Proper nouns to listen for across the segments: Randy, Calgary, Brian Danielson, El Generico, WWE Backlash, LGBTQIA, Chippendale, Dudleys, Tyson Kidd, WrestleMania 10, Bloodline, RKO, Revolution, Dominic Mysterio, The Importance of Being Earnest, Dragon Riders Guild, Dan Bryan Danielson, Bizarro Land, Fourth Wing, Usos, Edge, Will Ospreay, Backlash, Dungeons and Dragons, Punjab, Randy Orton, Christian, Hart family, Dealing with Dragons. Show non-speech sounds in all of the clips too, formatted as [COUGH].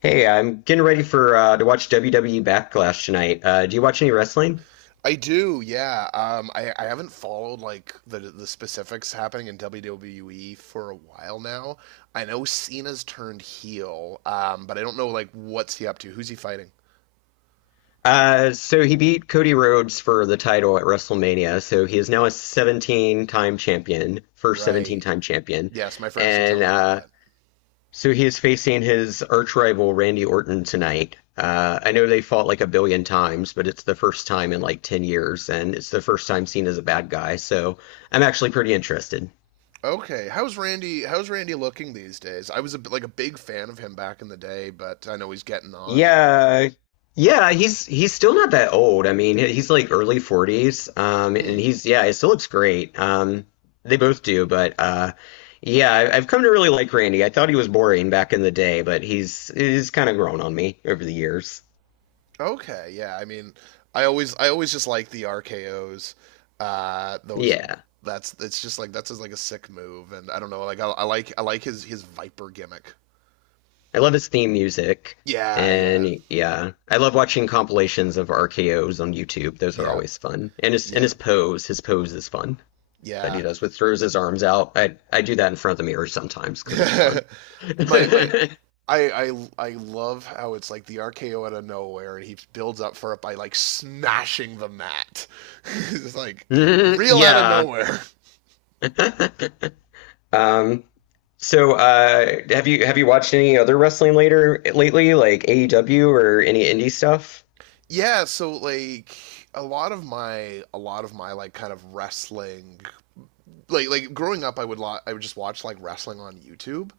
Hey, I'm getting ready for to watch WWE Backlash tonight. Do you watch any wrestling? I do, yeah. I haven't followed like the specifics happening in WWE for a while now. I know Cena's turned heel, but I don't know like what's he up to. Who's he fighting? So he beat Cody Rhodes for the title at WrestleMania. So he is now a 17-time champion, first Right. 17-time champion, Yes, my friends did tell and me about uh, that. so he is facing his arch rival Randy Orton tonight. I know they fought like a billion times, but it's the first time in like 10 years, and it's the first time seen as a bad guy. So I'm actually pretty interested. Okay, how's Randy? How's Randy looking these days? I was like a big fan of him back in the day, but I know he's getting on. Yeah. Yeah, he's still not that old. I mean, he's like early 40s. And Hmm. he's yeah, he still looks great. They both do, but yeah, I've come to really like Randy. I thought he was boring back in the day, but he's kind of grown on me over the years. Okay, yeah. I mean, I always just like the RKO's. Those Yeah. that's it's just like that's just like a sick move, and I don't know. Like I like his Viper gimmick. I love his theme music. Yeah, yeah, And yeah, I love watching compilations of RKOs on YouTube. Those are yeah, always fun. And yeah, his pose is fun that he yeah. does, with throws his arms out. I do that in front of the mirror sometimes [LAUGHS] because it's fun. my my. [LAUGHS] I love how it's like the RKO out of nowhere and he builds up for it by like smashing the mat. [LAUGHS] It's like real out of Yeah. nowhere. [LAUGHS] um. So, have you watched any other wrestling later lately, like AEW or any indie stuff? Yeah so like a lot of my a lot of my like kind of wrestling, like growing up I would just watch like wrestling on YouTube.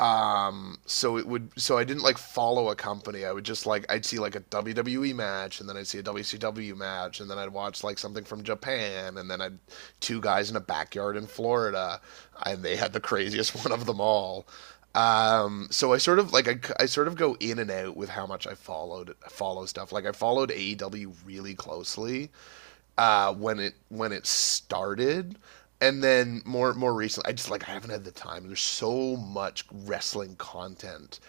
Um, so it would so I didn't like follow a company. I would just like I'd see like a WWE match and then I'd see a WCW match and then I'd watch like something from Japan, and then I'd two guys in a backyard in Florida and they had the craziest [LAUGHS] one of them all. So I sort of like I sort of go in and out with how much I follow stuff. Like I followed AEW really closely when it started, and then more recently, I just like I haven't had the time. There's so much wrestling content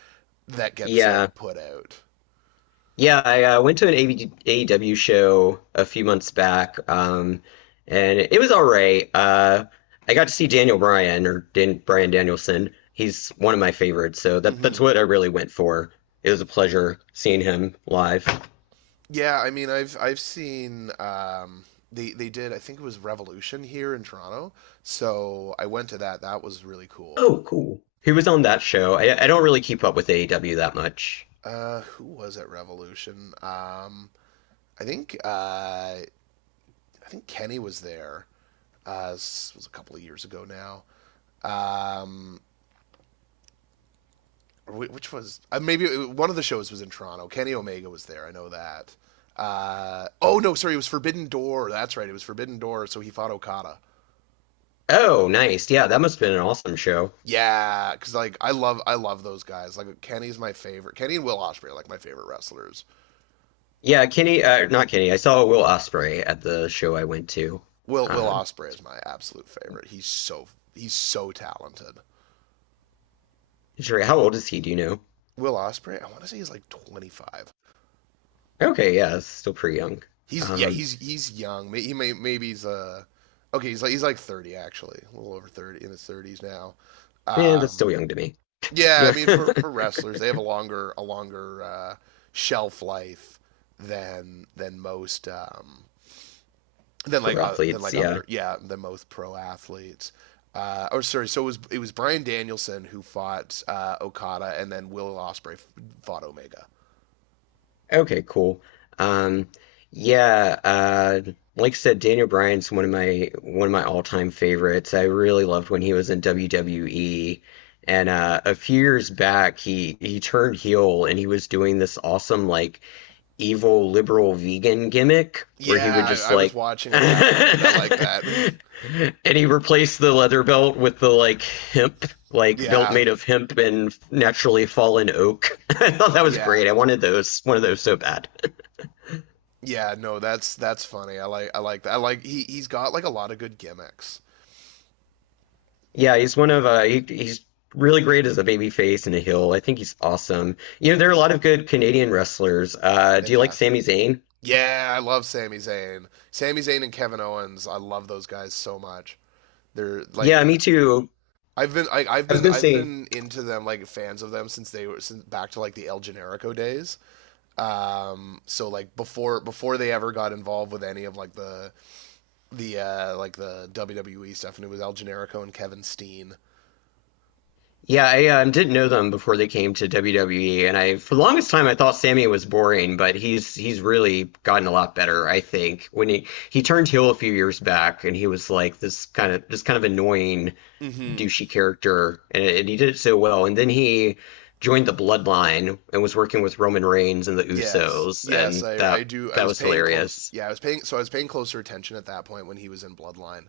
that gets like Yeah. put out. Yeah, I went to an AEW show a few months back, and it was all right. I got to see Daniel Bryan or Dan Bryan Danielson. He's one of my favorites, so that's Hmm. what I really went for. It was a pleasure seeing him live. Yeah, I mean, I've seen they did I think it was Revolution here in Toronto, so I went to that. That was really cool. Oh, cool. He was on that show. I don't really keep up with AEW that much. Who was at Revolution? I think uh, I think Kenny was there. This was a couple of years ago now. Um, which was maybe One of the shows was in Toronto. Kenny Omega was there. I know that. Oh no, sorry, it was Forbidden Door. That's right, it was Forbidden Door. So he fought Okada. Oh, nice. Yeah, that must have been an awesome show. Yeah, because like I love those guys. Like Kenny's my favorite. Kenny and Will Ospreay are like my favorite wrestlers. Yeah, not Kenny. I saw Will Ospreay at the show I went to. Will Um, Ospreay is my absolute favorite. He's so talented. Jerry, how old is he? Do you know? Will Ospreay. I want to say he's like 25. Okay, yeah, that's still pretty young. He's yeah, Um, he's young. May- He may maybe he's okay, he's like 30 actually, a little over 30 in his 30s now. yeah, that's still Um, young to me. Yeah, I Yeah, mean for wrestlers, they have a longer shelf life than most, [LAUGHS] pro than athletes, like yeah. other yeah than most pro athletes. Oh, sorry. So it was Brian Danielson who fought Okada, and then Will Osprey fought Omega. Okay, cool. Um, yeah, uh, like I said, Daniel Bryan's one of my all-time favorites. I really loved when he was in WWE, and a few years back, he turned heel and he was doing this awesome like evil liberal vegan gimmick where he Yeah, would just I was like [LAUGHS] watching at that point. I like and that. he replaced the leather belt with the like hemp, [LAUGHS] like belt Yeah, made of hemp and naturally fallen oak. [LAUGHS] I thought that was yeah, great. I wanted one of those so bad. [LAUGHS] yeah. No, that's funny. I like that. I like he's got like a lot of good gimmicks. Yeah, he's one of he, he's really great as a baby face and a heel. I think he's awesome. You know, there are a lot of good Canadian wrestlers. Do you like Fantastic. Sami Zayn? Yeah, I love Sami Zayn. Sami Zayn and Kevin Owens, I love those guys so much. They're Yeah, like me too. I've been I, I was gonna I've say been into them like fans of them since they were, since back to like the El Generico days. So before they ever got involved with any of like the WWE stuff, and it was El Generico and Kevin Steen. Yeah, I didn't know them before they came to WWE, and I for the longest time I thought Sammy was boring, but he's really gotten a lot better, I think. When he turned heel a few years back, and he was like this kind of annoying Mm-hmm. douchey character, and he did it so well. And then he joined the Bloodline and was working with Roman Reigns and the Yes, Usos, yes, and I do. I that was was paying close. hilarious. Yeah, I was paying. So I was paying closer attention at that point when he was in Bloodline.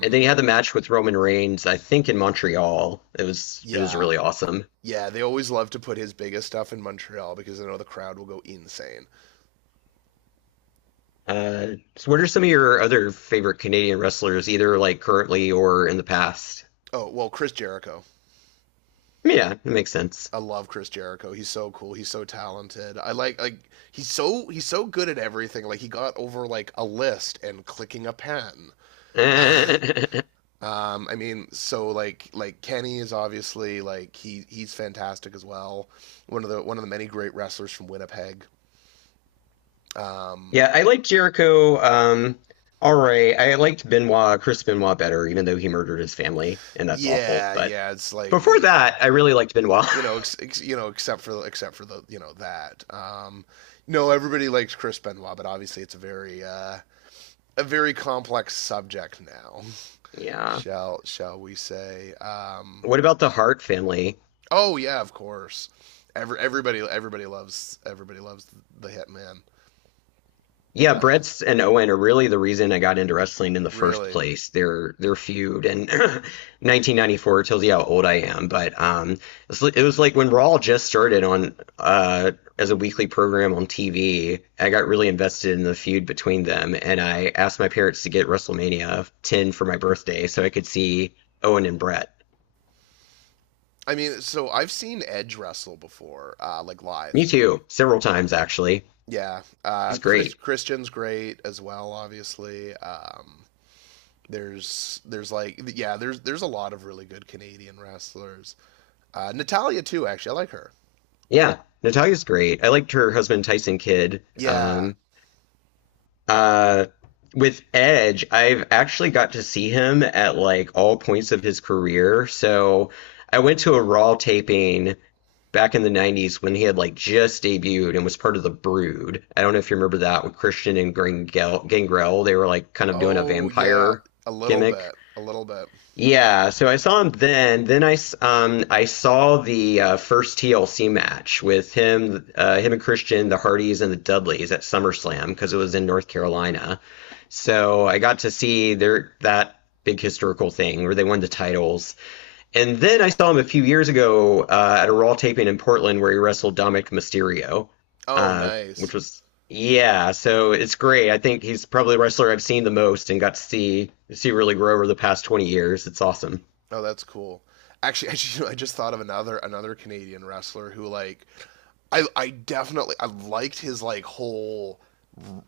And then he had the match with Roman Reigns, I think in Montreal. It was yeah, really awesome. yeah, they always love to put his biggest stuff in Montreal because I know the crowd will go insane. So what are some of your other favorite Canadian wrestlers, either like currently or in the past? Oh, well, Chris Jericho. Yeah, it makes sense. I love Chris Jericho. He's so cool. He's so talented. I like he's so good at everything. Like he got over like a list and clicking a pen. [LAUGHS] I mean, so like Kenny is obviously like he's fantastic as well. One of the many great wrestlers from Winnipeg. Um, Yeah, I liked Jericho. All right, I liked Chris Benoit better, even though he murdered his family, and that's awful. yeah, But yeah, it's like before that, I really liked Benoit. [LAUGHS] Except for except for the you know that. No, everybody likes Chris Benoit, but obviously it's a very complex subject now. [LAUGHS] Yeah. Shall we say? What about the Hart family? Oh yeah, of course. Everybody loves the Hitman. Yeah, Uh, Brett's and Owen are really the reason I got into wrestling in the first really, place. Their feud and 1994 [CLEARS THROAT] tells you how old I am, but it was like when Raw just started on as a weekly program on TV. I got really invested in the feud between them, and I asked my parents to get WrestleMania 10 for my birthday so I could see Owen and Brett. I mean, so I've seen Edge wrestle before, like live. Me too, several times actually. Yeah, He's great. Christian's great as well, obviously. There's there's a lot of really good Canadian wrestlers. Natalia too, actually I like her. Yeah, Natalia's great. I liked her husband Tyson Kidd. Yeah. Uh, with Edge, I've actually got to see him at like all points of his career. So I went to a Raw taping back in the 90s when he had like just debuted and was part of the Brood. I don't know if you remember that with Christian and Gangrel. Gangrel, they were like kind of doing a Oh yeah, vampire a little gimmick. bit, a little bit. Yeah, so I saw him then. Then I saw the first TLC match with him, him and Christian, the Hardys and the Dudleys at SummerSlam because it was in North Carolina. So I got to see their that big historical thing where they won the titles. And then I saw him a few years ago at a Raw taping in Portland where he wrestled Dominic Mysterio, Oh uh, nice. which was yeah. So it's great. I think he's probably the wrestler I've seen the most and got to see really grow over the past 20 years. It's awesome. Oh that's cool. Actually, [LAUGHS] I just thought of another Canadian wrestler who like I liked his like whole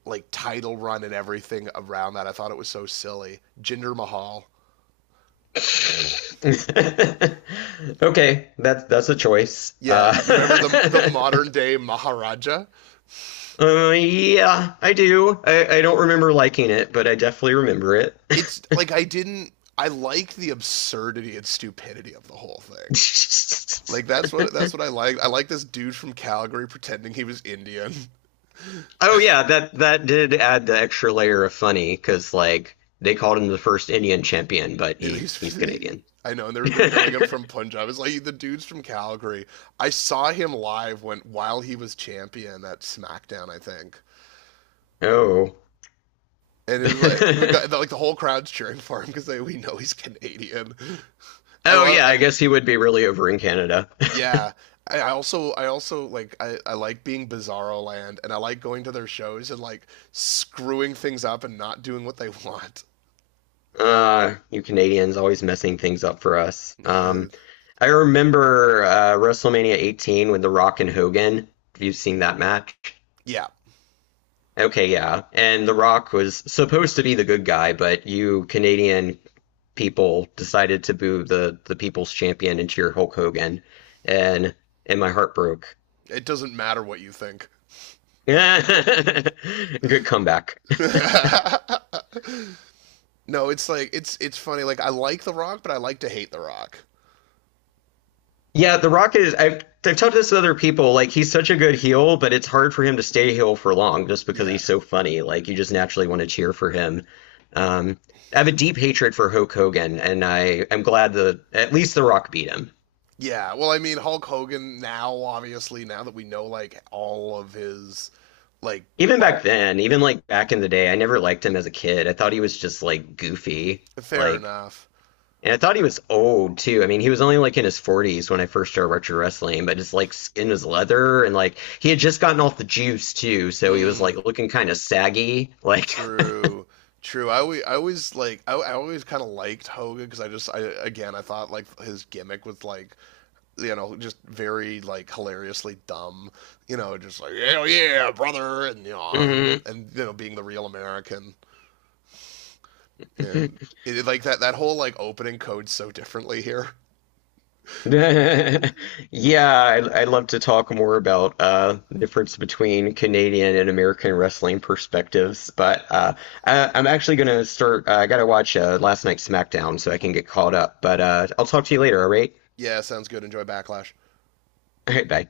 like title run and everything around that. I thought it was so silly. Jinder Mahal. [LAUGHS] Okay, that's a choice. Yeah, you remember the modern day Maharaja? [LAUGHS] Yeah, I do. I don't remember liking it, but I definitely remember it. It's like I didn't I like the absurdity and stupidity of the whole thing. Like [LAUGHS] that's what I like. I like this dude from Calgary pretending he was Indian. [LAUGHS] Oh yeah, that did add the extra layer of funny because like they called him the first Indian champion, but he's He's, Canadian. I know, and they're billing him [LAUGHS] from Punjab. It's like the dude's from Calgary. I saw him live when while he was champion at SmackDown, I think. oh. And it was like we got [LAUGHS] like the whole crowd's cheering for him because they we know he's Canadian. [LAUGHS] I Oh love yeah, I I, guess he would be really over in Canada. Yeah, I also I like being Bizarro Land, and I like going to their shows and like screwing things up and not doing what they [LAUGHS] want. You Canadians always messing things up for us. Uh, I remember WrestleMania 18 with The Rock and Hogan. Have you seen that match? yeah, Okay, yeah. And The Rock was supposed to be the good guy, but you Canadian people decided to boo the people's champion and cheer Hulk Hogan, and my heart broke. it doesn't matter what you think. [LAUGHS] Good comeback. [LAUGHS] No, it's like it's funny. Like I like The Rock, but I like to hate The Rock. Yeah, The Rock is. I've talked to this with other people. Like he's such a good heel, but it's hard for him to stay heel for long just because Yeah, he's so funny. Like you just naturally want to cheer for him. Um, I have a deep hatred for Hulk Hogan, and I am glad that at least The Rock beat him. yeah. Well, I mean Hulk Hogan now, obviously now that we know like all of his, like Even all, back then, even like back in the day, I never liked him as a kid. I thought he was just like goofy. fair Like enough. and I thought he was old too. I mean, he was only like in his 40s when I first started retro wrestling, but his like skin was leather and like he had just gotten off the juice too, so he was Mm. like looking kind of saggy. Like, True. True. I always like I always kind of liked Hogan because I just I again I thought like his gimmick was like you know just very like hilariously dumb, you know, just like hell yeah brother, and you know, [LAUGHS] yeah, and you know being the real American, and it, like that whole like opening codes so differently here. I, I'd love to talk more about the difference between Canadian and American wrestling perspectives, but I'm actually gonna start. I gotta watch last night's SmackDown so I can get caught up, but I'll talk to you later. Yeah, sounds good. Enjoy Backlash. All right, bye.